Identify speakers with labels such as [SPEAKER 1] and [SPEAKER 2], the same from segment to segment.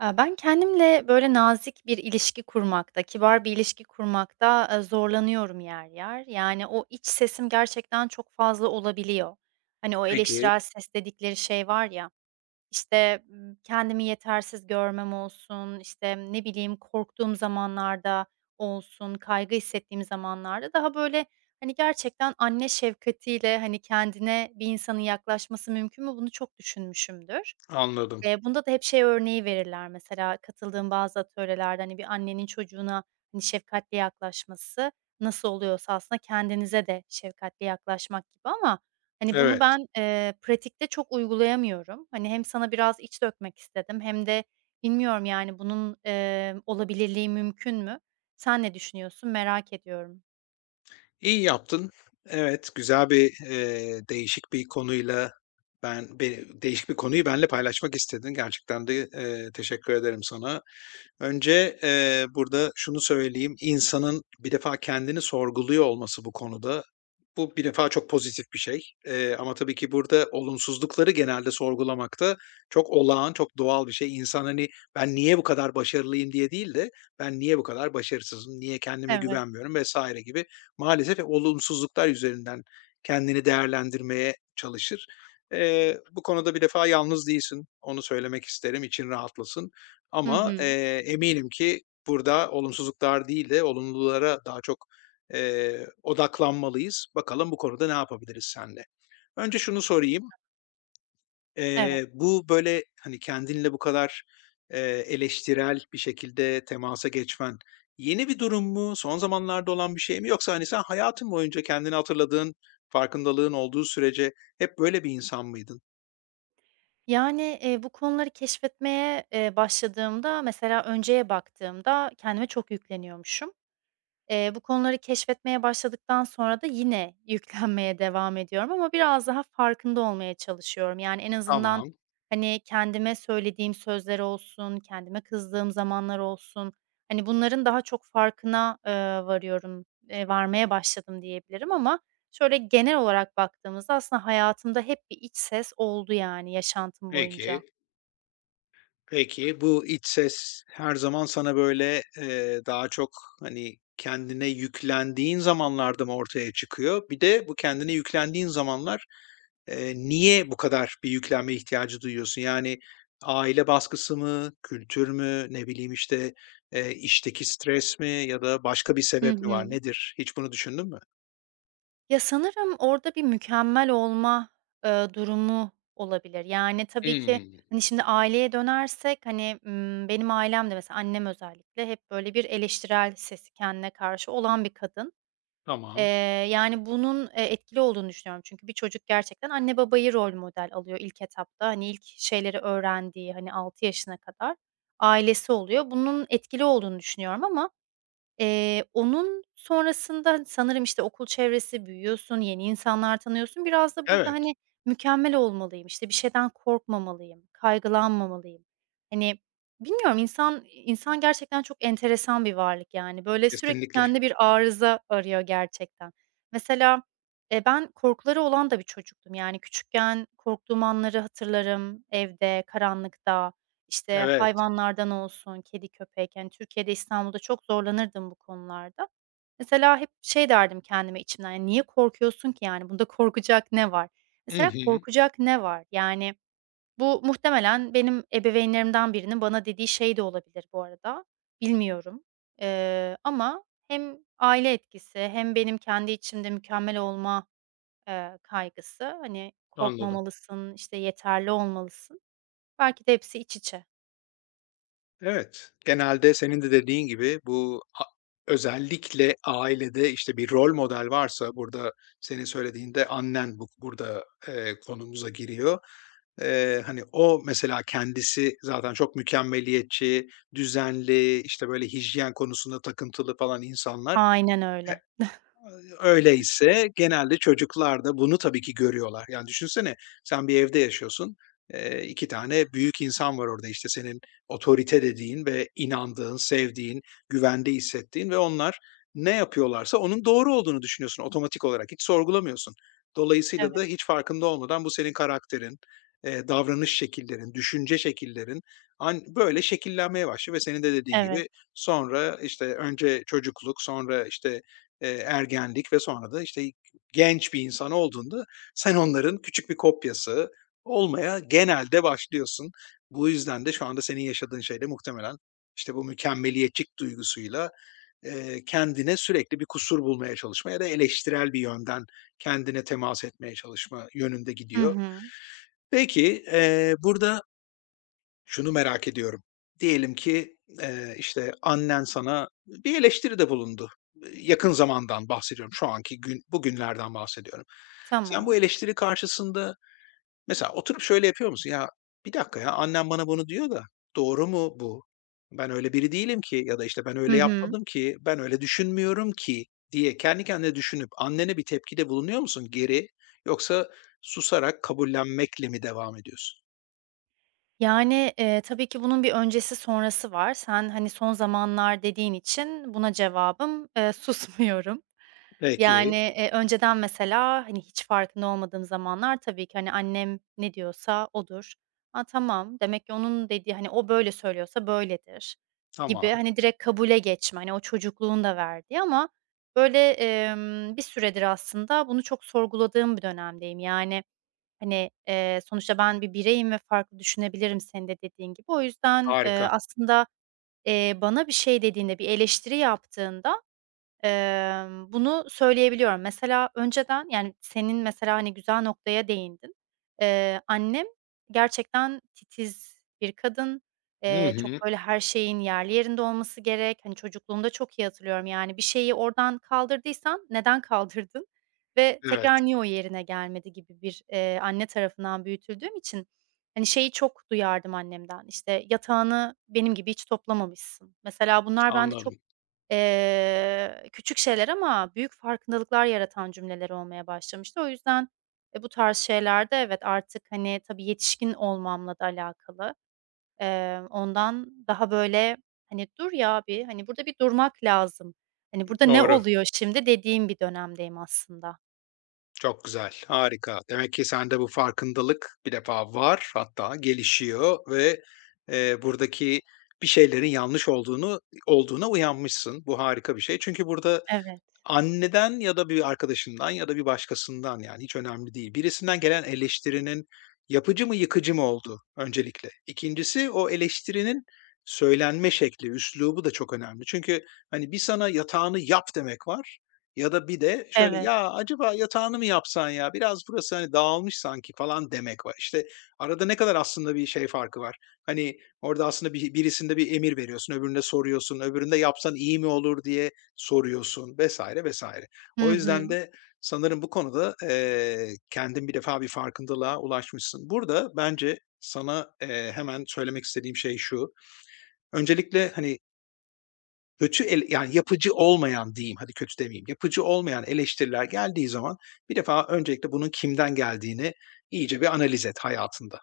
[SPEAKER 1] Ben kendimle, böyle, nazik bir ilişki kurmakta, kibar bir ilişki kurmakta, zorlanıyorum yer yer. Yani, o iç sesim gerçekten çok fazla olabiliyor. Hani, o
[SPEAKER 2] Peki,
[SPEAKER 1] eleştirel ses dedikleri şey var ya, işte, kendimi yetersiz görmem olsun, işte, ne bileyim, korktuğum zamanlarda olsun, kaygı hissettiğim zamanlarda daha, böyle, hani, gerçekten anne şefkatiyle, hani, kendine bir insanın yaklaşması mümkün mü, bunu çok düşünmüşümdür.
[SPEAKER 2] anladım.
[SPEAKER 1] Bunda da hep şey örneği verirler mesela katıldığım bazı atölyelerde, hani, bir annenin çocuğuna, hani, şefkatli yaklaşması nasıl oluyorsa aslında kendinize de şefkatli yaklaşmak gibi ama, hani, bunu
[SPEAKER 2] Evet,
[SPEAKER 1] ben, pratikte çok uygulayamıyorum. Hani, hem sana biraz iç dökmek istedim hem de bilmiyorum, yani, bunun, olabilirliği mümkün mü? Sen ne düşünüyorsun? Merak ediyorum.
[SPEAKER 2] iyi yaptın. Evet, güzel bir, değişik bir konuyla ben değişik bir konuyu benimle paylaşmak istedin. Gerçekten de, teşekkür ederim sana. Önce, burada şunu söyleyeyim, insanın bir defa kendini sorguluyor olması bu konuda, bu bir defa çok pozitif bir şey. Ama tabii ki burada olumsuzlukları genelde sorgulamakta çok olağan, çok doğal bir şey. İnsan, hani, "Ben niye bu kadar başarılıyım?" diye değil de "Ben niye bu kadar başarısızım? Niye kendime
[SPEAKER 1] Evet.
[SPEAKER 2] güvenmiyorum?" vesaire gibi maalesef hep olumsuzluklar üzerinden kendini değerlendirmeye çalışır. Bu konuda bir defa yalnız değilsin, onu söylemek isterim, için rahatlasın.
[SPEAKER 1] Hı
[SPEAKER 2] Ama,
[SPEAKER 1] hı.
[SPEAKER 2] eminim ki burada olumsuzluklar değil de olumlulara daha çok, odaklanmalıyız. Bakalım bu konuda ne yapabiliriz seninle? Önce şunu sorayım,
[SPEAKER 1] Güzel. Evet.
[SPEAKER 2] bu, böyle, hani, kendinle bu kadar, eee, eleştirel bir şekilde temasa geçmen yeni bir durum mu? Son zamanlarda olan bir şey mi? Yoksa, hani, sen hayatın boyunca kendini hatırladığın, farkındalığın olduğu sürece hep böyle bir insan mıydın?
[SPEAKER 1] Yani, bu konuları keşfetmeye, başladığımda, mesela önceye baktığımda kendime çok yükleniyormuşum. Bu konuları keşfetmeye başladıktan sonra da yine yüklenmeye devam ediyorum ama biraz daha farkında olmaya çalışıyorum. Yani, en azından,
[SPEAKER 2] Tamam,
[SPEAKER 1] hani, kendime söylediğim sözler olsun, kendime kızdığım zamanlar olsun, hani, bunların daha çok farkına, varıyorum, varmaya başladım diyebilirim ama şöyle genel olarak baktığımızda aslında hayatımda hep bir iç ses oldu, yani, yaşantım boyunca.
[SPEAKER 2] peki. Peki, bu iç ses her zaman sana böyle, daha çok, hani, kendine yüklendiğin zamanlarda mı ortaya çıkıyor? Bir de bu kendine yüklendiğin zamanlar, niye bu kadar bir yüklenme ihtiyacı duyuyorsun? Yani aile baskısı mı, kültür mü, ne bileyim, işte, işteki stres mi ya da başka bir
[SPEAKER 1] Hı
[SPEAKER 2] sebep mi var,
[SPEAKER 1] hı.
[SPEAKER 2] nedir? Hiç bunu düşündün mü?
[SPEAKER 1] Ya, sanırım orada bir mükemmel olma, durumu olabilir. Yani, tabii ki,
[SPEAKER 2] Hımm,
[SPEAKER 1] hani, şimdi aileye dönersek, hani, benim ailem de mesela annem özellikle hep böyle bir eleştirel sesi kendine karşı olan bir kadın. Eee,
[SPEAKER 2] tamam.
[SPEAKER 1] yani, bunun, etkili olduğunu düşünüyorum. Çünkü bir çocuk gerçekten anne babayı rol model alıyor ilk etapta. Hani, ilk şeyleri öğrendiği, hani, 6 yaşına kadar ailesi oluyor. Bunun etkili olduğunu düşünüyorum ama onun sonrasında, hani, sanırım, işte, okul çevresi, büyüyorsun, yeni insanlar tanıyorsun. Biraz da burada,
[SPEAKER 2] Evet,
[SPEAKER 1] hani, mükemmel olmalıyım, işte, bir şeyden korkmamalıyım, kaygılanmamalıyım. Hani, bilmiyorum, insan insan gerçekten çok enteresan bir varlık, yani. Böyle, sürekli
[SPEAKER 2] kesinlikle.
[SPEAKER 1] kendine bir arıza arıyor gerçekten. Mesela, ben korkuları olan da bir çocuktum. Yani, küçükken korktuğum anları hatırlarım evde, karanlıkta. İşte,
[SPEAKER 2] Evet.
[SPEAKER 1] hayvanlardan olsun, kedi, köpek, hani, Türkiye'de, İstanbul'da çok zorlanırdım bu konularda. Mesela hep şey derdim kendime içimden, "Ya, niye korkuyorsun ki, yani, bunda korkacak ne var?"
[SPEAKER 2] Hı
[SPEAKER 1] Mesela
[SPEAKER 2] hı,
[SPEAKER 1] korkacak ne var? Yani, bu muhtemelen benim ebeveynlerimden birinin bana dediği şey de olabilir bu arada, bilmiyorum. Ama hem aile etkisi hem benim kendi içimde mükemmel olma, kaygısı, hani,
[SPEAKER 2] anladım.
[SPEAKER 1] "Korkmamalısın, işte, yeterli olmalısın." Belki de hepsi iç içe.
[SPEAKER 2] Evet, genelde senin de dediğin gibi bu özellikle ailede, işte, bir rol model varsa burada senin söylediğinde annen burada, konumuza giriyor. Hani, o mesela kendisi zaten çok mükemmeliyetçi, düzenli, işte, böyle, hijyen konusunda takıntılı falan insanlar,
[SPEAKER 1] Aynen
[SPEAKER 2] e
[SPEAKER 1] öyle.
[SPEAKER 2] Öyleyse genelde çocuklar da bunu tabii ki görüyorlar. Yani düşünsene sen bir evde yaşıyorsun. 2 tane büyük insan var orada, işte, senin otorite dediğin ve inandığın, sevdiğin, güvende hissettiğin ve onlar ne yapıyorlarsa onun doğru olduğunu düşünüyorsun otomatik olarak, hiç sorgulamıyorsun. Dolayısıyla da
[SPEAKER 1] Evet,
[SPEAKER 2] hiç farkında olmadan bu senin karakterin, davranış şekillerin, düşünce şekillerin böyle şekillenmeye başlıyor ve senin de dediğin
[SPEAKER 1] evet.
[SPEAKER 2] gibi sonra, işte, önce çocukluk, sonra, işte, ergenlik ve sonra da, işte, genç bir insan olduğunda sen onların küçük bir kopyası olmaya genelde başlıyorsun. Bu yüzden de şu anda senin yaşadığın şey de muhtemelen, işte, bu mükemmeliyetçilik duygusuyla, kendine sürekli bir kusur bulmaya çalışma ya da eleştirel bir yönden kendine temas etmeye çalışma yönünde
[SPEAKER 1] Hı
[SPEAKER 2] gidiyor.
[SPEAKER 1] hı.
[SPEAKER 2] Peki, burada şunu merak ediyorum. Diyelim ki, işte, annen sana bir eleştiride bulundu. Yakın zamandan bahsediyorum, şu anki gün bugünlerden bahsediyorum. Sen bu
[SPEAKER 1] Tamam.
[SPEAKER 2] eleştiri karşısında mesela oturup şöyle yapıyor musun? "Ya, bir dakika ya, annem bana bunu diyor da doğru mu bu? Ben öyle biri değilim ki." ya da, işte, "Ben
[SPEAKER 1] Hı
[SPEAKER 2] öyle
[SPEAKER 1] hı.
[SPEAKER 2] yapmadım ki, ben öyle düşünmüyorum ki." diye kendi kendine düşünüp annene bir tepkide bulunuyor musun geri? Yoksa susarak kabullenmekle mi devam ediyorsun?
[SPEAKER 1] Yani, tabii ki bunun bir öncesi sonrası var. Sen, hani, "Son zamanlar" dediğin için buna cevabım, susmuyorum. Yani,
[SPEAKER 2] Peki,
[SPEAKER 1] önceden mesela, hani, hiç farkında olmadığım zamanlar tabii ki, hani, annem ne diyorsa odur. "A, tamam, demek ki onun dediği, hani, o böyle söylüyorsa böyledir." gibi,
[SPEAKER 2] tamam,
[SPEAKER 1] hani, direkt kabule geçme, hani, o çocukluğun da verdiği ama böyle, bir süredir aslında bunu çok sorguladığım bir dönemdeyim. Yani. Hani, sonuçta ben bir bireyim ve farklı düşünebilirim senin de dediğin gibi. O yüzden,
[SPEAKER 2] harika.
[SPEAKER 1] aslında, bana bir şey dediğinde, bir eleştiri yaptığında, bunu söyleyebiliyorum. Mesela önceden, yani, senin mesela, hani, güzel noktaya değindin. Annem gerçekten titiz bir kadın.
[SPEAKER 2] Hı
[SPEAKER 1] Çok,
[SPEAKER 2] hı.
[SPEAKER 1] böyle, her şeyin yerli yerinde olması gerek. Hani, çocukluğumda çok iyi hatırlıyorum, yani, bir şeyi oradan kaldırdıysan neden kaldırdın ve
[SPEAKER 2] Evet,
[SPEAKER 1] tekrar niye o yerine gelmedi gibi bir, anne tarafından büyütüldüğüm için, hani, şeyi çok duyardım annemden, İşte "Yatağını benim gibi hiç toplamamışsın." Mesela bunlar bende çok
[SPEAKER 2] anladım.
[SPEAKER 1] Küçük şeyler ama büyük farkındalıklar yaratan cümleler olmaya başlamıştı. O yüzden, bu tarz şeylerde evet, artık, hani, tabii yetişkin olmamla da alakalı. Ondan daha böyle, hani, "Dur ya bir, hani, burada bir durmak lazım. Hani, burada ne
[SPEAKER 2] Doğru.
[SPEAKER 1] oluyor şimdi?" dediğim bir dönemdeyim aslında.
[SPEAKER 2] Çok güzel, harika. Demek ki sende bu farkındalık bir defa var, hatta gelişiyor ve, buradaki bir şeylerin yanlış olduğunu olduğuna uyanmışsın. Bu harika bir şey. Çünkü burada
[SPEAKER 1] Evet,
[SPEAKER 2] Anneden ya da bir arkadaşından ya da bir başkasından, yani, hiç önemli değil. Birisinden gelen eleştirinin yapıcı mı, yıkıcı mı olduğu öncelikle. 2'ncisi o eleştirinin söylenme şekli, üslubu da çok önemli. Çünkü, hani, bir sana yatağını yap demek var ya da bir de şöyle,
[SPEAKER 1] evet.
[SPEAKER 2] "Ya, acaba yatağını mı yapsan ya? Biraz burası, hani, dağılmış sanki." falan demek var. İşte, arada ne kadar aslında bir şey farkı var. Hani, orada aslında birisinde bir emir veriyorsun, öbüründe soruyorsun, öbüründe yapsan iyi mi olur diye soruyorsun vesaire vesaire.
[SPEAKER 1] Hı
[SPEAKER 2] O
[SPEAKER 1] hı.
[SPEAKER 2] yüzden de sanırım bu konuda, kendin bir defa bir farkındalığa ulaşmışsın. Burada bence sana, hemen söylemek istediğim şey şu: Öncelikle, hani, kötü el yani yapıcı olmayan diyeyim, hadi kötü demeyeyim, yapıcı olmayan eleştiriler geldiği zaman bir defa öncelikle bunun kimden geldiğini iyice bir analiz et hayatında.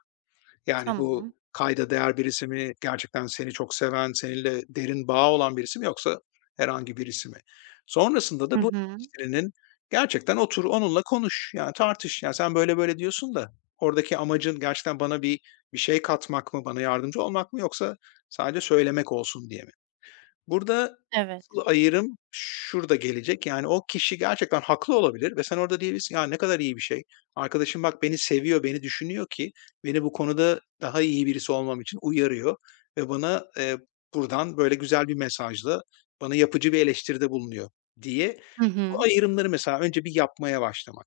[SPEAKER 2] Yani,
[SPEAKER 1] Tamam.
[SPEAKER 2] bu kayda değer birisi mi, gerçekten seni çok seven, seninle derin bağ olan birisi mi yoksa herhangi birisi mi? Sonrasında
[SPEAKER 1] Hı
[SPEAKER 2] da bu
[SPEAKER 1] hı.
[SPEAKER 2] eleştirinin gerçekten otur onunla konuş, yani, tartış. Yani sen böyle böyle diyorsun da oradaki amacın gerçekten bana bir bir şey katmak mı, bana yardımcı olmak mı yoksa sadece söylemek olsun diye mi? Burada
[SPEAKER 1] Evet.
[SPEAKER 2] asıl ayrım şurada gelecek. Yani o kişi gerçekten haklı olabilir ve sen orada diyebilirsin, "Ya, ne kadar iyi bir şey. Arkadaşım bak beni seviyor, beni düşünüyor ki beni bu konuda daha iyi birisi olmam için uyarıyor ve bana, buradan böyle güzel bir mesajla bana yapıcı bir eleştiride bulunuyor." diye
[SPEAKER 1] Hı
[SPEAKER 2] bu
[SPEAKER 1] hı.
[SPEAKER 2] ayrımları mesela önce bir yapmaya başlamak.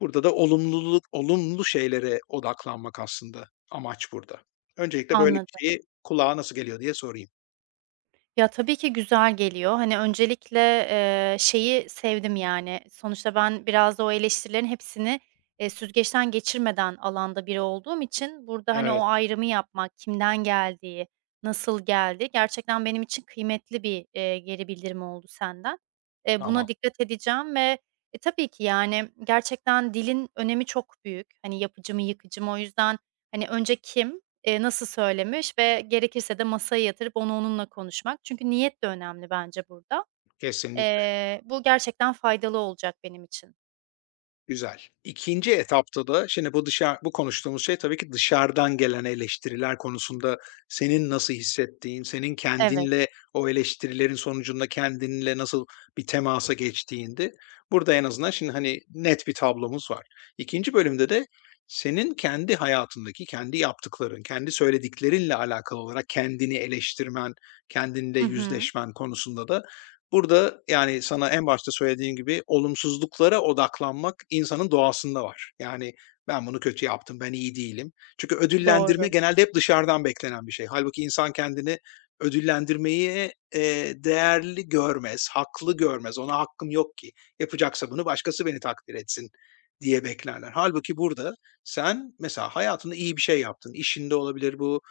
[SPEAKER 2] Burada da olumlu şeylere odaklanmak aslında amaç burada. Öncelikle böyle bir
[SPEAKER 1] Anladım.
[SPEAKER 2] şeyi kulağa nasıl geliyor diye sorayım.
[SPEAKER 1] Ya, tabii ki güzel geliyor. Hani, öncelikle, şeyi sevdim, yani, sonuçta ben biraz da o eleştirilerin hepsini, süzgeçten geçirmeden alanda biri olduğum için burada, hani, o
[SPEAKER 2] Evet,
[SPEAKER 1] ayrımı yapmak, kimden geldiği, nasıl geldi, gerçekten benim için kıymetli bir, geri bildirim oldu senden. Eee,
[SPEAKER 2] tamam.
[SPEAKER 1] buna dikkat edeceğim ve, tabii ki, yani, gerçekten dilin önemi çok büyük. Hani, yapıcı mı, yıkıcı mı? O yüzden, hani, önce kim, nasıl söylemiş ve gerekirse de masaya yatırıp onu onunla konuşmak. Çünkü niyet de önemli bence burada.
[SPEAKER 2] Kesinlikle,
[SPEAKER 1] Bu gerçekten faydalı olacak benim için.
[SPEAKER 2] güzel. İkinci etapta da şimdi bu konuştuğumuz şey tabii ki dışarıdan gelen eleştiriler konusunda senin nasıl hissettiğin, senin
[SPEAKER 1] Evet.
[SPEAKER 2] kendinle o eleştirilerin sonucunda kendinle nasıl bir temasa geçtiğindi. Burada en azından şimdi, hani, net bir tablomuz var. İkinci bölümde de senin kendi hayatındaki, kendi yaptıkların, kendi söylediklerinle alakalı olarak kendini eleştirmen, kendinle
[SPEAKER 1] Hı hı.
[SPEAKER 2] yüzleşmen konusunda da Burada, yani, sana en başta söylediğim gibi olumsuzluklara odaklanmak insanın doğasında var. Yani, ben bunu kötü yaptım, ben iyi değilim. Çünkü ödüllendirme
[SPEAKER 1] Doğru.
[SPEAKER 2] genelde hep dışarıdan beklenen bir şey. Halbuki insan kendini ödüllendirmeyi, değerli görmez, haklı görmez. Ona hakkım yok ki. Yapacaksa bunu başkası beni takdir etsin diye beklerler. Halbuki burada sen mesela hayatında iyi bir şey yaptın. İşinde olabilir bu,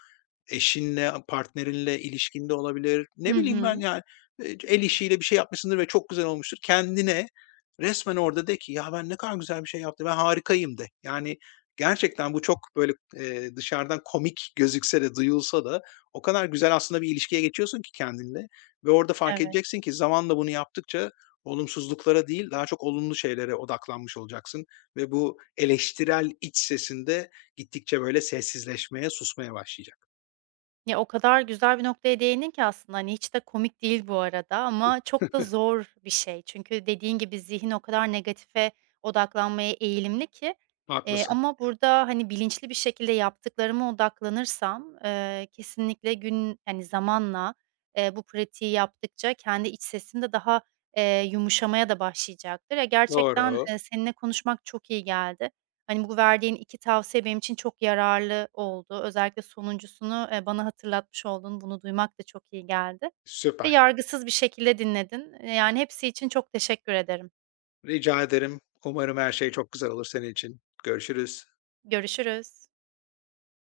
[SPEAKER 2] Eşinle, partnerinle ilişkinde olabilir. Ne
[SPEAKER 1] Hı
[SPEAKER 2] bileyim ben
[SPEAKER 1] hı.
[SPEAKER 2] yani, el işiyle bir şey yapmışsındır ve çok güzel olmuştur. Kendine resmen orada de ki, "Ya, ben ne kadar güzel bir şey yaptım, ben harikayım." de. Yani gerçekten bu çok böyle, dışarıdan komik gözükse de, duyulsa da o kadar güzel aslında bir ilişkiye geçiyorsun ki kendinle ve orada fark
[SPEAKER 1] Evet.
[SPEAKER 2] edeceksin ki zamanla bunu yaptıkça olumsuzluklara değil, daha çok olumlu şeylere odaklanmış olacaksın ve bu eleştirel iç sesinde gittikçe böyle sessizleşmeye, susmaya başlayacak.
[SPEAKER 1] Ya, o kadar güzel bir noktaya değindin ki aslında, hani, hiç de komik değil bu arada ama çok da zor bir şey. Çünkü dediğin gibi zihin o kadar negatife odaklanmaya eğilimli ki,
[SPEAKER 2] Haklısın.
[SPEAKER 1] ama burada, hani, bilinçli bir şekilde yaptıklarıma odaklanırsam, kesinlikle hani, zamanla, bu pratiği yaptıkça kendi iç sesim de daha, yumuşamaya da başlayacaktır. Ya, gerçekten,
[SPEAKER 2] Doğru.
[SPEAKER 1] seninle konuşmak çok iyi geldi. Hani, bu verdiğin 2 tavsiye benim için çok yararlı oldu. Özellikle sonuncusunu, bana hatırlatmış oldun. Bunu duymak da çok iyi geldi ve
[SPEAKER 2] Süper.
[SPEAKER 1] yargısız bir şekilde dinledin. Yani, hepsi için çok teşekkür ederim.
[SPEAKER 2] Rica ederim. Umarım her şey çok güzel olur senin için. Görüşürüz.
[SPEAKER 1] Görüşürüz.